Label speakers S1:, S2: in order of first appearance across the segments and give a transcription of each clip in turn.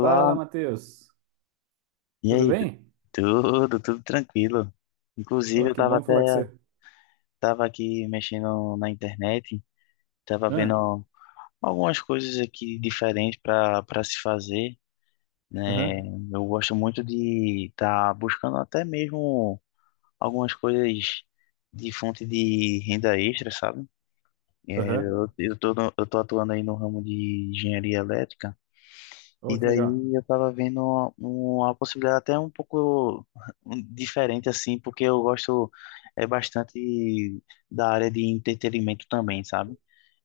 S1: Fala, Matheus.
S2: e
S1: Tudo
S2: aí?
S1: bem?
S2: Tudo, tudo tranquilo. Inclusive,
S1: Oh,
S2: eu
S1: que
S2: tava
S1: bom
S2: até,
S1: falar com você.
S2: tava aqui mexendo na internet, tava vendo
S1: Ah,
S2: algumas coisas aqui diferentes para se fazer, né?
S1: aham,
S2: Eu gosto muito de estar buscando até mesmo algumas coisas de fonte de renda extra, sabe?
S1: aham.
S2: Eu tô, eu tô atuando aí no ramo de engenharia elétrica.
S1: Oh,
S2: E
S1: que legal.
S2: daí eu tava vendo uma possibilidade até um pouco diferente, assim, porque eu gosto é bastante da área de entretenimento também, sabe?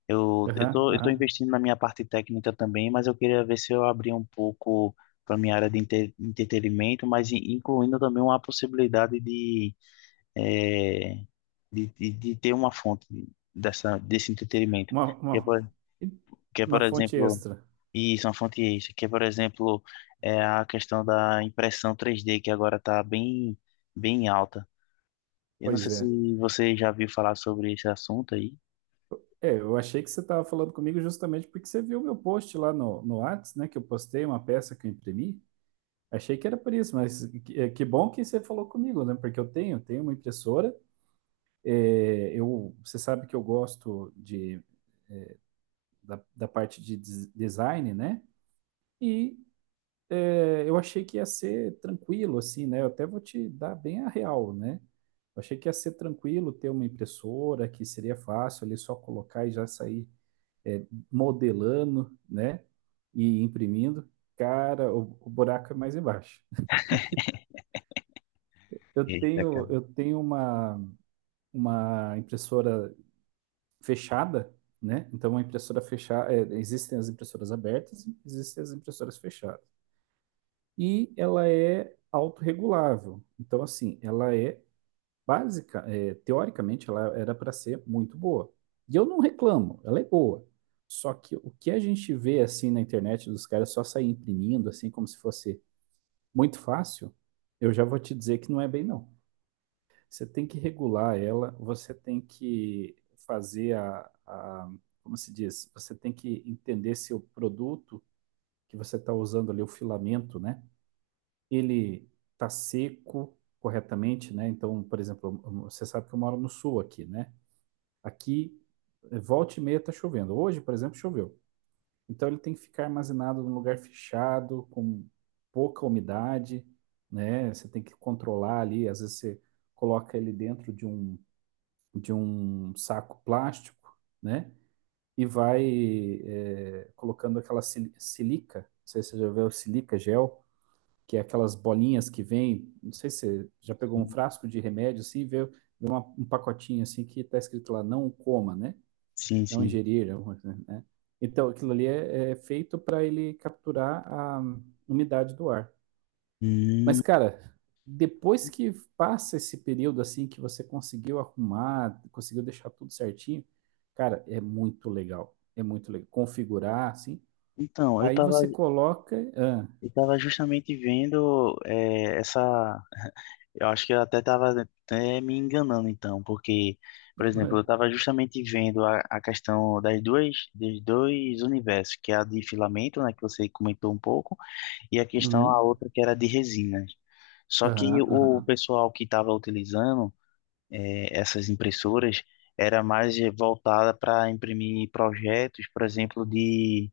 S1: Aham,
S2: Eu tô
S1: aham.
S2: investindo na minha parte técnica também, mas eu queria ver se eu abria um pouco para minha área de entretenimento, mas incluindo também uma possibilidade de, eh, de ter uma fonte desse entretenimento.
S1: Uma,
S2: Que é, por,
S1: uma,
S2: que é,
S1: uma
S2: por
S1: fonte
S2: exemplo,
S1: extra.
S2: isso, uma fonte extra, que é, por exemplo, é a questão da impressão 3D, que agora está bem alta. Eu não
S1: Pois
S2: sei
S1: é.
S2: se você já viu falar sobre esse assunto aí.
S1: É, eu achei que você estava falando comigo justamente porque você viu meu post lá no Whats, né? Que eu postei uma peça que eu imprimi. Achei que era por isso, mas que, é, que bom que você falou comigo, né? Porque eu tenho, tenho uma impressora. É, eu, você sabe que eu gosto de, da parte de design, né? E é, eu achei que ia ser tranquilo, assim, né? Eu até vou te dar bem a real, né? Eu achei que ia ser tranquilo ter uma impressora, que seria fácil ali só colocar e já sair é, modelando, né? E imprimindo. Cara, o buraco é mais embaixo.
S2: Eita, cara.
S1: Eu tenho uma impressora fechada, né? Então, uma impressora fechada, existem as impressoras abertas, existem as impressoras fechadas. E ela é autorregulável. Então, assim, ela é básica, é, teoricamente, ela era para ser muito boa. E eu não reclamo, ela é boa. Só que o que a gente vê assim na internet dos caras só sair imprimindo, assim, como se fosse muito fácil, eu já vou te dizer que não é bem, não. Você tem que regular ela, você tem que fazer como se diz? Você tem que entender se o produto que você está usando ali, o filamento, né? Ele está seco corretamente, né? Então, por exemplo, você sabe que eu moro no sul aqui, né? Aqui, volta e meia tá chovendo. Hoje, por exemplo, choveu. Então, ele tem que ficar armazenado num lugar fechado, com pouca umidade, né? Você tem que controlar ali. Às vezes, você coloca ele dentro de um saco plástico, né? E vai, colocando aquela silica. Não sei se você já viu silica gel que é aquelas bolinhas que vem. Não sei se você já pegou um frasco de remédio assim, e vê, vê um pacotinho assim que está escrito lá, não coma, né?
S2: Sim,
S1: Não
S2: sim.
S1: ingerir, alguma coisa, né? Então, aquilo ali é, é feito para ele capturar a umidade do ar.
S2: Hum,
S1: Mas, cara, depois que passa esse período assim que você conseguiu arrumar, conseguiu deixar tudo certinho, cara, é muito legal. É muito legal. Configurar, assim.
S2: então,
S1: Aí você coloca. Ah,
S2: eu tava justamente vendo essa. Eu acho que eu até estava até me enganando, então, porque, por exemplo, eu estava justamente vendo a questão dos dois universos, que é a de filamento, né, que você comentou um pouco e a
S1: uhum,
S2: outra que era de resinas. Só que
S1: aham,
S2: o
S1: aham.
S2: pessoal que estava utilizando essas impressoras era mais voltada para imprimir projetos, por exemplo, de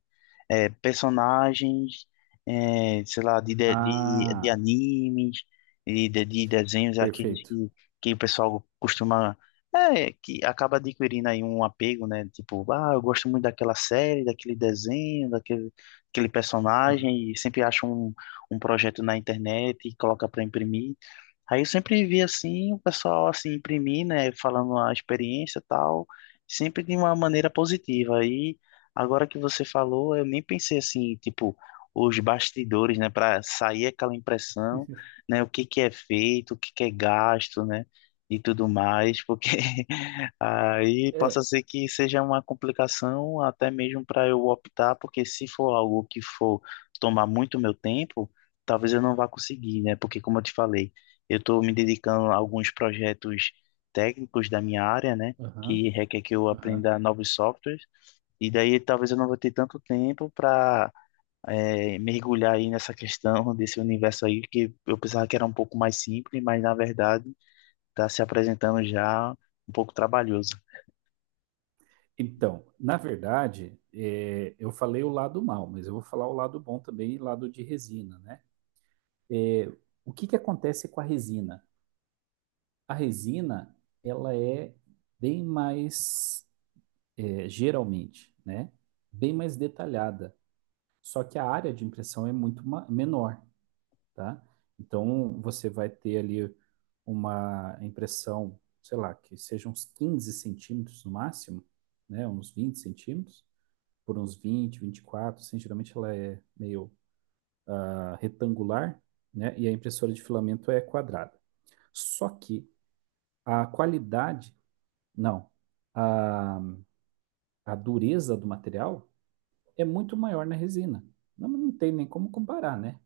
S2: personagens, é, sei lá, de
S1: Ah,
S2: animes, e de desenhos, é aqueles
S1: perfeito.
S2: que o pessoal costuma. É, que acaba adquirindo aí um apego, né? Tipo, ah, eu gosto muito daquela série, daquele desenho, daquele
S1: Aham.
S2: personagem, e sempre acha um, um projeto na internet e coloca para imprimir. Aí eu sempre vi assim, o pessoal assim imprimir, né, falando a experiência e tal, sempre de uma maneira positiva. Aí agora que você falou, eu nem pensei assim, tipo, os bastidores, né, para sair aquela impressão, né, o que que é feito, o que que é gasto, né, e tudo mais, porque aí possa
S1: É,
S2: ser que seja uma complicação até mesmo para eu optar, porque se for algo que for tomar muito meu tempo, talvez eu não vá conseguir, né, porque como eu te falei, eu estou me dedicando a alguns projetos técnicos da minha área, né,
S1: aham,
S2: que requer que eu
S1: aham.
S2: aprenda novos softwares e daí talvez eu não vou ter tanto tempo para mergulhar aí nessa questão desse universo aí, que eu pensava que era um pouco mais simples, mas na verdade está se apresentando já um pouco trabalhoso.
S1: Então, na verdade, é, eu falei o lado mal, mas eu vou falar o lado bom também, e lado de resina, né? É, o que que acontece com a resina? A resina, ela é bem mais, é, geralmente, né? Bem mais detalhada. Só que a área de impressão é muito menor. Tá? Então, você vai ter ali uma impressão, sei lá, que seja uns 15 centímetros no máximo, né? Uns 20 centímetros, por uns 20, 24, assim, geralmente ela é meio ah, retangular, né? E a impressora de filamento é quadrada. Só que a qualidade, não, a, a dureza do material é muito maior na resina. Não tem nem como comparar, né?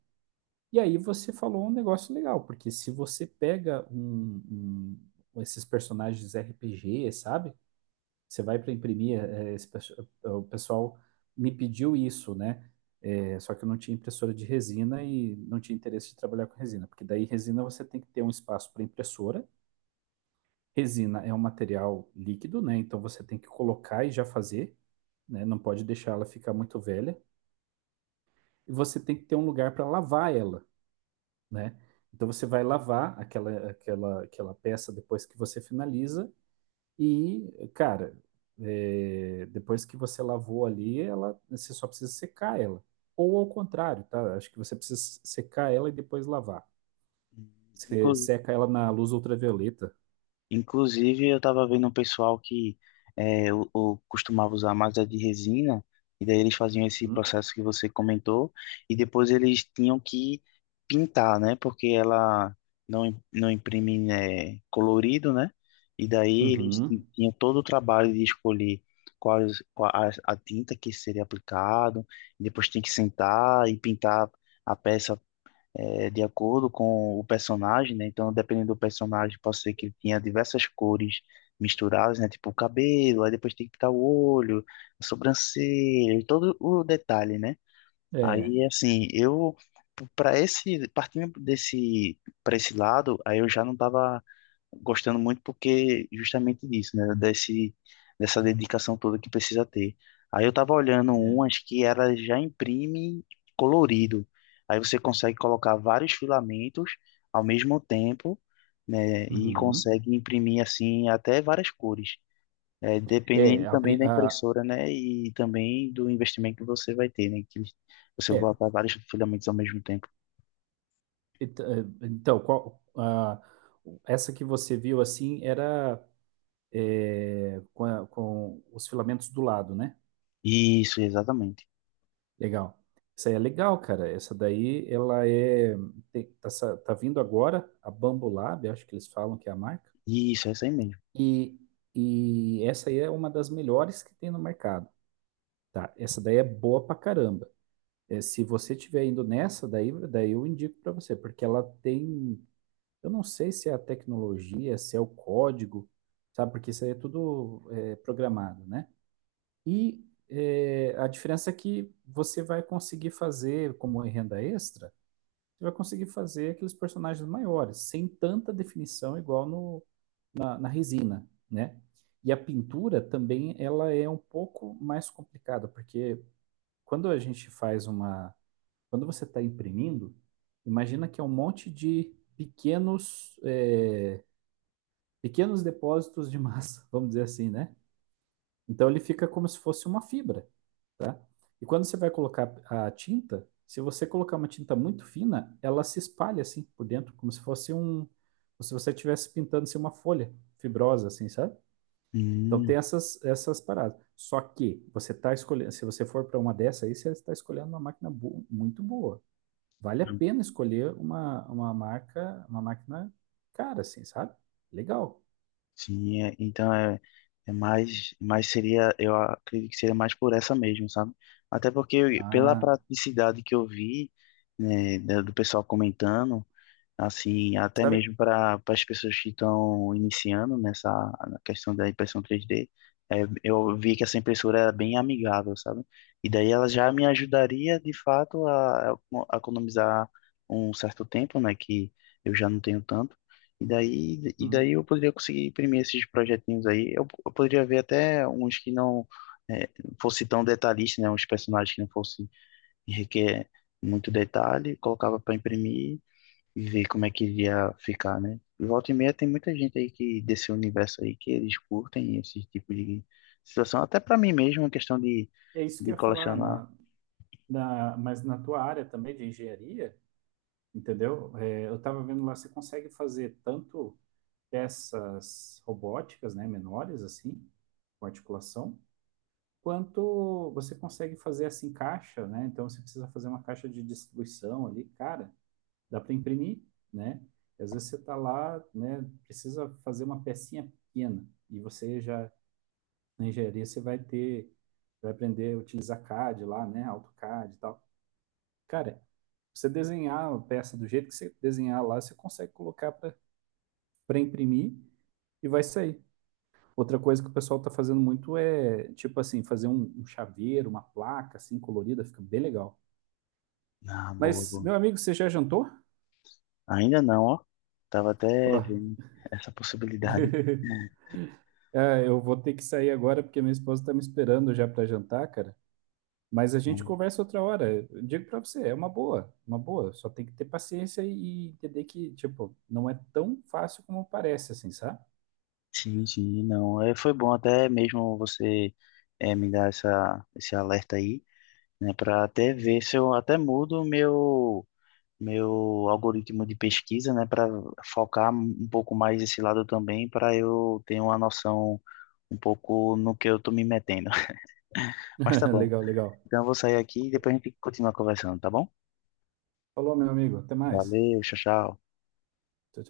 S1: E aí você falou um negócio legal, porque se você pega um, esses personagens RPG, sabe? Você vai para imprimir, é, o pessoal me pediu isso, né? É, só que eu não tinha impressora de resina e não tinha interesse de trabalhar com resina, porque daí resina você tem que ter um espaço para impressora. Resina é um material líquido, né? Então você tem que colocar e já fazer, né? Não pode deixar ela ficar muito velha. E você tem que ter um lugar para lavar ela. Né? Então você vai lavar aquela peça depois que você finaliza e, cara, é, depois que você lavou ali, ela, você só precisa secar ela. Ou ao contrário, tá? Acho que você precisa secar ela e depois lavar. Você
S2: Inclu-
S1: seca ela na luz ultravioleta.
S2: Inclusive, eu tava vendo um pessoal que é, costumava usar mais a de resina, e daí eles faziam esse
S1: Uhum.
S2: processo que você comentou, e depois eles tinham que pintar, né? Porque ela não, não imprime, né, colorido, né? E daí eles
S1: Uhum.
S2: tinham todo o trabalho de escolher quais, qual a tinta que seria aplicado, e depois tem que sentar e pintar a peça é, de acordo com o personagem, né? Então, dependendo do personagem, pode ser que ele tinha diversas cores misturadas, né? Tipo o cabelo, aí depois tem que pintar o olho, a sobrancelha, e todo o detalhe, né?
S1: É,
S2: Aí, assim, eu para esse partindo desse para esse lado, aí eu já não tava gostando muito porque justamente disso, né? Dessa dedicação toda que precisa ter. Aí eu tava olhando
S1: é.
S2: umas que ela já imprime colorido. Aí você consegue colocar vários filamentos ao mesmo tempo, né? E
S1: Uhum.
S2: consegue imprimir assim até várias cores. É,
S1: É,
S2: dependendo também da impressora, né? E também do investimento que você vai ter, né? Que você vai
S1: é.
S2: botar vários filamentos ao mesmo tempo.
S1: Então, qual, essa que você viu assim era é, com, com os filamentos do lado, né?
S2: Isso, exatamente.
S1: Legal. Essa aí é legal, cara. Essa daí, ela é. Tá, tá vindo agora a Bambu Lab, acho que eles falam que é a marca.
S2: Isso, é isso aí mesmo.
S1: E, e essa aí é uma das melhores que tem no mercado, tá? Essa daí é boa pra caramba. É, se você tiver indo nessa, daí, daí eu indico pra você, porque ela tem. Eu não sei se é a tecnologia, se é o código, sabe? Porque isso aí é tudo é, programado, né? E a diferença é que você vai conseguir fazer, como em renda extra, você vai conseguir fazer aqueles personagens maiores, sem tanta definição igual no, na, na resina, né? E a pintura também, ela é um pouco mais complicada, porque quando a gente faz uma... Quando você está imprimindo, imagina que é um monte de pequenos, pequenos depósitos de massa, vamos dizer assim, né? Então ele fica como se fosse uma fibra, tá? E quando você vai colocar a tinta, se você colocar uma tinta muito fina, ela se espalha assim por dentro, como se fosse um, como se você estivesse pintando assim, uma folha fibrosa, assim, sabe? Então tem
S2: Hum.
S1: essas paradas. Só que você está escolhendo, se você for para uma dessa aí, você está escolhendo uma máquina muito boa. Vale a pena escolher uma marca, uma máquina cara, assim, sabe? Legal.
S2: Sim, então é, mais seria, eu acredito que seria mais por essa mesmo, sabe? Até porque pela
S1: Ah,
S2: praticidade que eu vi, né, do pessoal comentando assim, até
S1: sabe?
S2: mesmo para as pessoas que estão iniciando nessa na questão da impressão 3D. É, eu vi que essa impressora era bem amigável, sabe? E daí ela já me ajudaria, de fato, a economizar um certo tempo, né, que eu já não tenho tanto. E
S1: Uhum.
S2: daí eu poderia conseguir imprimir esses projetinhos aí. Eu poderia ver até uns que não é, fosse tão detalhista, né? Uns personagens que não fosse requer muito detalhe, colocava para imprimir e ver como é que iria ficar, né? Volta e meia tem muita gente aí que desse universo aí que eles curtem esse tipo de situação. Até pra mim mesmo, uma questão
S1: É isso que
S2: de
S1: eu ia falar.
S2: colecionar.
S1: Na, na, mas na tua área também de engenharia, entendeu? É, eu estava vendo lá, você consegue fazer tanto peças robóticas, né, menores assim, com articulação, quanto você consegue fazer assim caixa, né? Então você precisa fazer uma caixa de distribuição ali, cara, dá para imprimir, né? E às vezes você está lá, né, precisa fazer uma pecinha pequena e você já na engenharia você vai ter, vai aprender a utilizar CAD lá, né, AutoCAD e tal. Cara, você desenhar uma peça do jeito que você desenhar lá, você consegue colocar para imprimir e vai sair. Outra coisa que o pessoal tá fazendo muito é, tipo assim, fazer um, um chaveiro, uma placa assim colorida, fica bem legal.
S2: Ah, boa,
S1: Mas,
S2: boa.
S1: meu amigo, você já jantou?
S2: Ainda não, ó. Tava até
S1: Ó,
S2: vendo essa possibilidade.
S1: é, eu vou ter que sair agora porque minha esposa tá me esperando já para jantar, cara. Mas a gente
S2: Hum,
S1: conversa outra hora. Eu digo para você, é uma boa, uma boa. Só tem que ter paciência e entender que, tipo, não é tão fácil como parece, assim, sabe?
S2: Sim, sim, não. É, foi bom até mesmo você é, me dar essa, esse alerta aí, né? Pra até ver se eu até mudo o meu algoritmo de pesquisa, né, para focar um pouco mais esse lado também, para eu ter uma noção um pouco no que eu tô me metendo. Mas tá bom.
S1: Legal, legal.
S2: Então eu vou sair aqui e depois a gente continua conversando, tá bom?
S1: Falou, meu amigo. Até mais.
S2: Valeu, tchau, tchau.
S1: Tchau, tchau.